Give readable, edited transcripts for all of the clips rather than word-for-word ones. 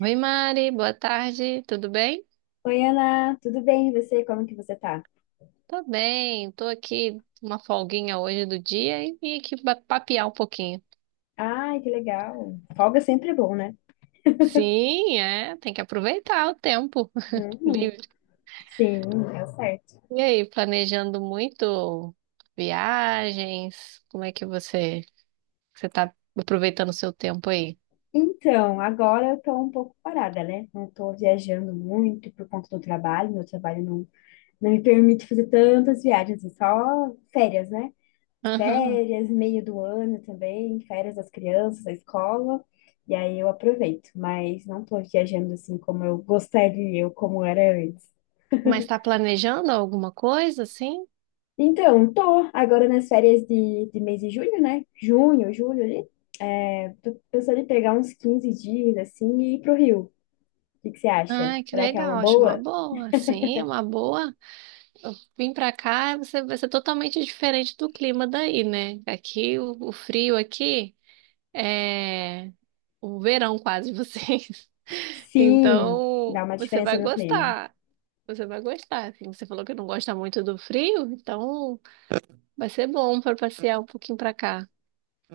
Oi, Mari, boa tarde, tudo bem? Oi, Ana, tudo bem? E você? Como que você tá? Tô bem, tô aqui uma folguinha hoje do dia e vim aqui papear um pouquinho. Ai, que legal. Folga sempre é bom, né? Sim, é, tem que aproveitar o tempo Uhum. livre. Sim, é o certo. E aí, planejando muito viagens? Como é que você tá aproveitando o seu tempo aí? Então, agora eu tô um pouco parada, né? Não tô viajando muito por conta do trabalho. Meu trabalho não, não me permite fazer tantas viagens, é só férias, né? Aham. Férias, meio do ano também, férias das crianças, da escola. E aí eu aproveito, mas não tô viajando assim como eu gostaria, ou como era antes. Mas tá planejando alguma coisa assim? Então, tô agora nas férias de mês de junho, né? Junho, julho ali. É, tô pensando em pegar uns 15 dias, assim, e ir pro Rio. O que que você acha? Ah, que Será que é uma legal, acho uma boa? boa. Sim, uma boa. Vim pra cá, você vai ser totalmente diferente do clima daí, né? Aqui, o frio aqui é o verão quase de vocês. Sim, Então, dá uma você vai diferença no clima. gostar. Você vai gostar. Assim. Você falou que não gosta muito do frio, então vai ser bom para passear um pouquinho pra cá.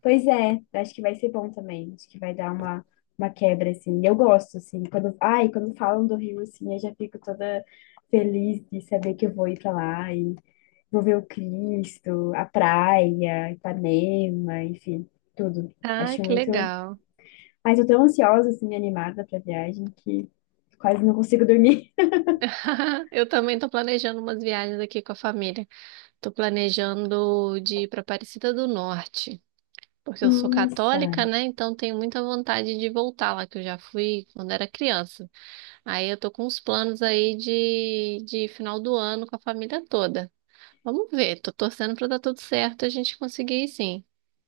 Pois é, acho que vai ser bom também. Acho que vai dar uma quebra, assim. Eu gosto, assim, quando... Ai, quando falam do Rio, assim, eu já fico toda feliz de saber que eu vou ir pra lá e vou ver o Cristo, a praia, Ipanema, enfim, tudo. Ah, Acho que muito... legal. Mas eu tô tão ansiosa, assim, animada pra viagem, que quase não consigo dormir. Eu também tô planejando umas viagens aqui com a família. Tô planejando de ir pra Aparecida do Norte. Porque eu sou Nossa! católica, né? Então tenho muita vontade de voltar lá, que eu já fui quando era criança. Aí eu tô com uns planos aí de final do ano com a família toda. Vamos ver, tô torcendo pra dar tudo certo, e a gente conseguir ir sim.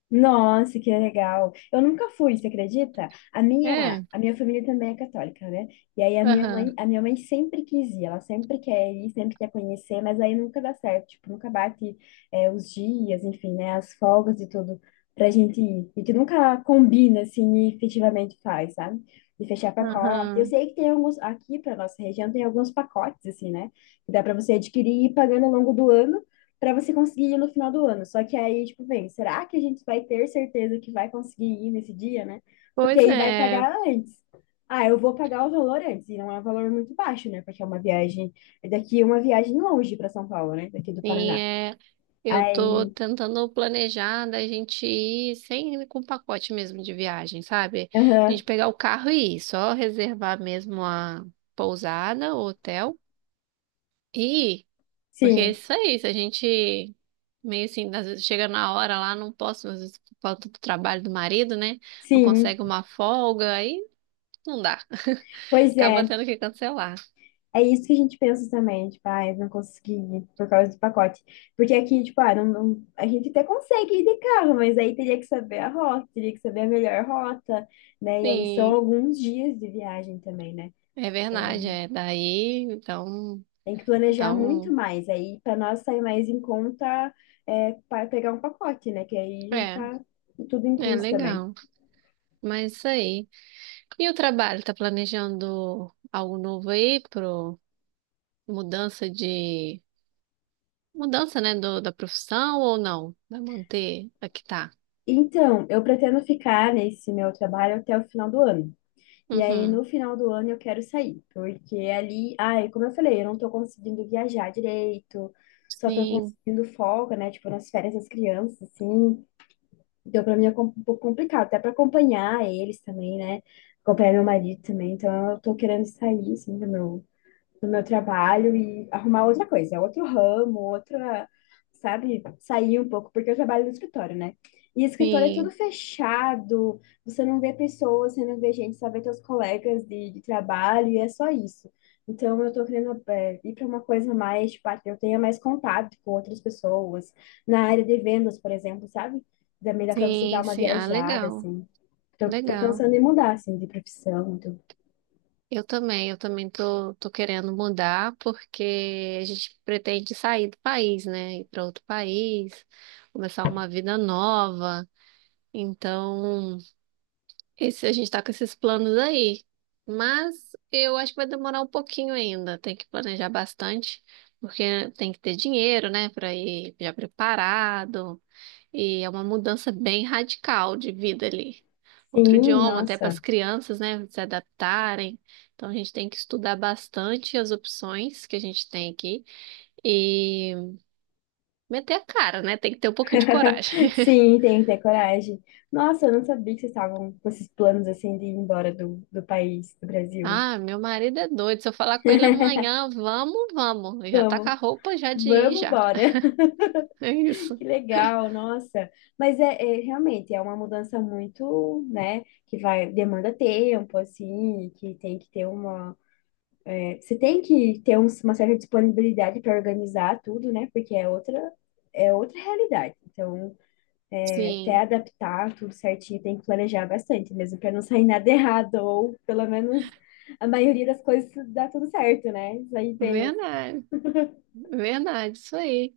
Nossa, que legal. Eu nunca fui, você acredita? É, A minha família também é católica, né? E aí aham, a minha mãe sempre quis ir, ela sempre quer ir, sempre quer conhecer, mas aí nunca dá certo, tipo, nunca bate, é, os dias, enfim, né, as folgas e tudo pra gente ir. E que nunca combina, assim, e efetivamente faz, sabe? De fechar pacote. Eu aham. sei que tem alguns, aqui pra nossa região tem alguns pacotes, assim, né? Que dá pra você adquirir e ir pagando ao longo do ano para você conseguir ir no final do ano. Só que aí, tipo, vem, será que a gente vai ter certeza que vai conseguir ir nesse dia, né? Porque Pois aí vai é, pagar antes. Ah, eu vou pagar o valor antes, e não é um valor muito baixo, né? Porque é uma viagem, é daqui uma viagem longe para São Paulo, né? Daqui do sim, Paraná. é. Eu tô Aí, tentando planejar da gente ir sem com pacote mesmo de viagem, sabe? A aham, gente pegar o carro e ir, só reservar mesmo a pousada, o hotel. E porque é sim, isso aí, se a gente meio assim, às vezes chega na hora lá, não posso, às vezes por falta do trabalho do marido, né? Não sim. consegue uma folga, aí não dá. Pois Acaba é. tendo que cancelar. É isso que a gente pensa também, tipo, ai, não consegui por causa do pacote. Porque aqui, tipo, ah, a gente até consegue ir de carro, mas aí teria que saber a rota, teria que saber a melhor rota, né? E aí são Sim, alguns dias de viagem também, né? é verdade, Então é. Daí, então, tem que planejar muito então, mais. Aí para nós sair mais em conta é, para pegar um pacote, né? Que aí já é, tá tudo é incluso também. legal. Mas isso aí. E o trabalho, tá planejando algo novo aí pro mudança de mudança, né, da profissão ou não? Vai manter a que tá? Então, eu pretendo ficar nesse meu trabalho até o final do ano. E aí, no Uhum. final do ano, eu quero sair, porque ali, ai, como eu falei, eu não tô conseguindo viajar direito, só tô Sim, conseguindo folga, né? Tipo, nas férias das crianças, assim. Então, pra mim é um pouco complicado, até pra acompanhar eles também, né? Acompanhar meu marido também. Então, eu tô querendo sair, assim, do meu trabalho e arrumar outra coisa, é outro ramo, outra, sabe, sair um pouco, porque eu trabalho no escritório, né? E escritório é tudo sim. fechado, você não vê pessoas, você não vê gente, só vê teus colegas de trabalho e é só isso. Então, eu tô querendo é, ir para uma coisa mais, tipo, ah, que eu tenha mais contato com outras pessoas, na área de vendas, por exemplo, sabe? Também dá para você dar Sim, uma sim. Ah, viajada, legal, assim. Tô legal. pensando em mudar, assim, de profissão. Tudo. Eu também tô, tô querendo mudar porque a gente pretende sair do país, né? Ir para outro país, começar uma vida nova. Então, esse, a gente tá com esses planos aí. Mas eu acho que vai demorar um pouquinho ainda. Tem que planejar bastante, porque tem que ter dinheiro, né? Para ir já preparado. E é uma mudança bem radical de vida ali. Outro Sim, idioma, até para as nossa. crianças, né, se adaptarem. Então a gente tem que estudar bastante as opções que a gente tem aqui e meter a cara, né? Tem que ter um pouquinho de coragem. Sim, tem que ter coragem. Nossa, eu não sabia que vocês estavam com esses planos assim de ir embora do país, do Brasil. Ah, meu marido é doido. Se eu falar com ele amanhã, vamos, vamos. Ele já tá com a Vamos, roupa já de ir vamos já. bora. É isso. Que legal, nossa. Mas realmente é uma mudança muito, né, que vai, demanda tempo, assim, que tem que ter uma. É, você tem que ter uma certa disponibilidade para organizar tudo, né? Porque é outra realidade. Então, até Sim, adaptar tudo certinho, tem que planejar bastante mesmo, para não sair nada errado, ou pelo menos a maioria das coisas dá tudo certo, né? Isso aí bem, verdade. Verdade, isso aí.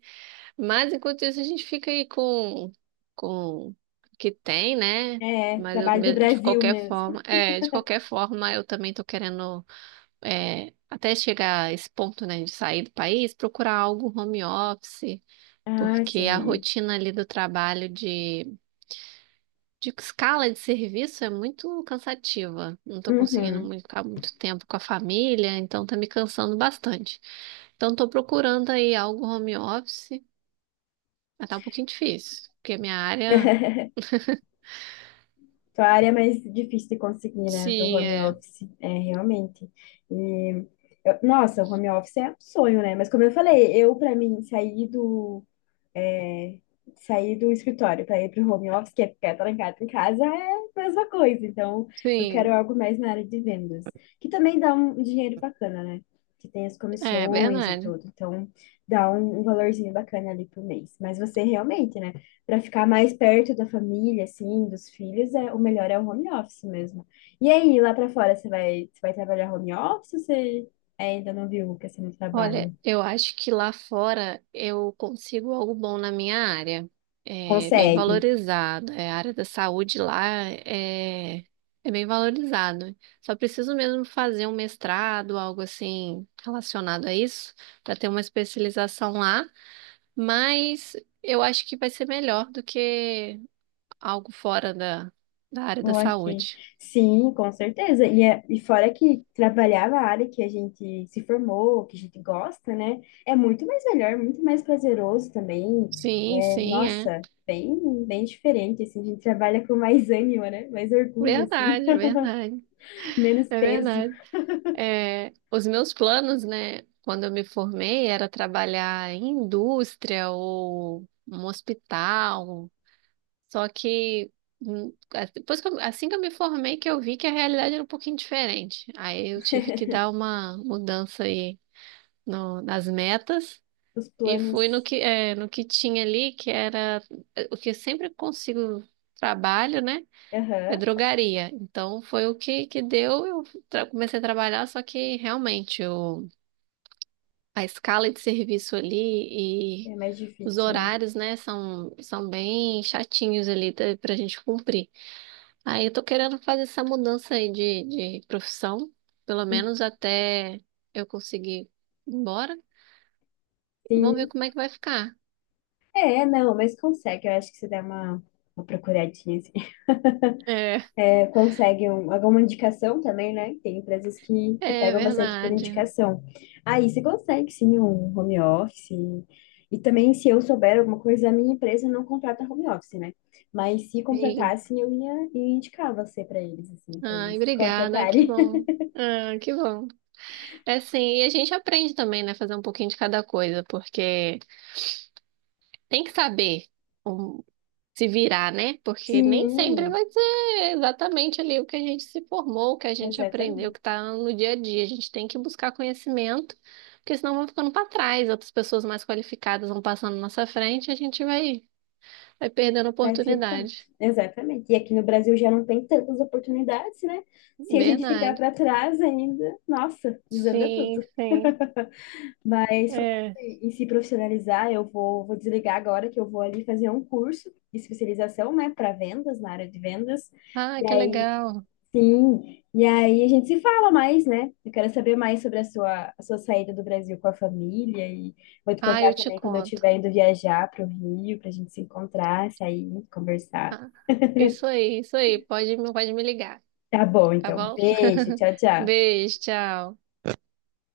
Mas enquanto isso, a gente fica aí com o que tem, né? assim, é, Mas eu trabalho do de Brasil qualquer mesmo. forma, é, de qualquer forma, eu também tô querendo, é, até chegar a esse ponto, né, de sair do país, procurar algo home office, Ah, porque a sim. rotina ali do trabalho de escala de serviço é muito cansativa. Não tô conseguindo Uhum. muito, ficar muito tempo com a família, então tá me cansando bastante. Então, estou procurando aí algo home office, mas tá um pouquinho difícil, porque a minha área, Tua área é mais difícil de conseguir, né? Do sim, home é, office, é, realmente. E, nossa, o home office é um sonho, né? Mas como eu falei, eu, para mim, sair do escritório para ir para o home office, que é ficar trancado em casa, é a mesma coisa. Então, eu sim, quero algo mais na área de vendas, que também dá um dinheiro bacana, né? Que tem as é comissões e verdade. tudo. Então, dá um valorzinho bacana ali por mês. Mas você realmente, né? Para ficar mais perto da família, assim, dos filhos, é, o melhor é o home office mesmo. E aí, lá para fora, você vai trabalhar home office ou você ainda não viu que você não trabalha? Olha, eu acho que lá fora eu consigo algo bom na minha área. É bem Consegue. valorizado. É, a área da saúde lá é, é bem valorizado. Só preciso mesmo fazer um mestrado, algo assim relacionado a isso, para ter uma especialização lá. Mas eu acho que vai ser melhor do que algo fora da área da Ou aqui. saúde. Sim, com certeza. E, e fora que trabalhar na área que a gente se formou, que a gente gosta, né? É muito mais melhor, muito mais prazeroso também. Sim, É, sim, é. nossa, bem, bem diferente, assim. A gente trabalha com mais ânimo, né? Mais orgulho, assim. Verdade, verdade. Menos É peso. verdade. É, os meus planos, né, quando eu me formei, era trabalhar em indústria ou um hospital. Só que depois que assim que eu me formei, que eu vi que a realidade era um pouquinho diferente. Aí eu tive que dar uma mudança aí nas metas Os e planos. fui no que, é, no que tinha ali, que era é, o que eu sempre consigo trabalho, né? É Aham. drogaria. Então foi o que que deu. Eu comecei a trabalhar, só que realmente o, a escala de serviço ali e É mais os difícil, horários, né, são, são bem chatinhos ali pra gente cumprir. Aí eu tô querendo fazer essa mudança aí de profissão, pelo né? menos até eu conseguir ir embora. Vamos ver Sim. como é que vai ficar. É, não, mas consegue. Eu acho que você dá uma procuradinha, assim. É, É, conseguem alguma indicação também, né? Tem empresas que é pegam bastante por verdade. indicação. Aí você consegue sim um home office. E também, se eu souber alguma coisa, a minha empresa não contrata home office, né? Mas se Sim. contratassem, ia indicar você para eles, assim, para Ai, eles se obrigada. Que contratarem. bom. Ah, que bom. É sim, e a gente aprende também, né? Fazer um pouquinho de cada coisa, porque tem que saber um- se virar, né? Porque nem sempre Sim, vai ser exatamente ali o que a gente se formou, o que a gente aprendeu, o exatamente. que tá no dia a dia. A gente tem que buscar conhecimento, porque senão vão ficando para trás, outras pessoas mais qualificadas vão passando na nossa frente e a gente vai perdendo Vai ficando. oportunidade. Exatamente. E aqui no Brasil já não tem tantas oportunidades, né? Se a gente ficar Verdade. para trás ainda, nossa, desanda Sim, tudo. sim. Mas falando em É. Se profissionalizar, vou desligar agora que eu vou ali fazer um curso de especialização, né, para vendas, na área de vendas. Ah, E que aí, legal. sim, e aí a gente se fala mais, né? Eu quero saber mais sobre a sua saída do Brasil com a família e vou te Ah, contar eu te também quando eu conto. estiver indo viajar para o Rio, para a gente se encontrar, sair, conversar. Ah, isso aí, isso aí. Pode, pode me ligar, Tá bom, tá então. bom? Beijo, tchau, tchau. Beijo, tchau.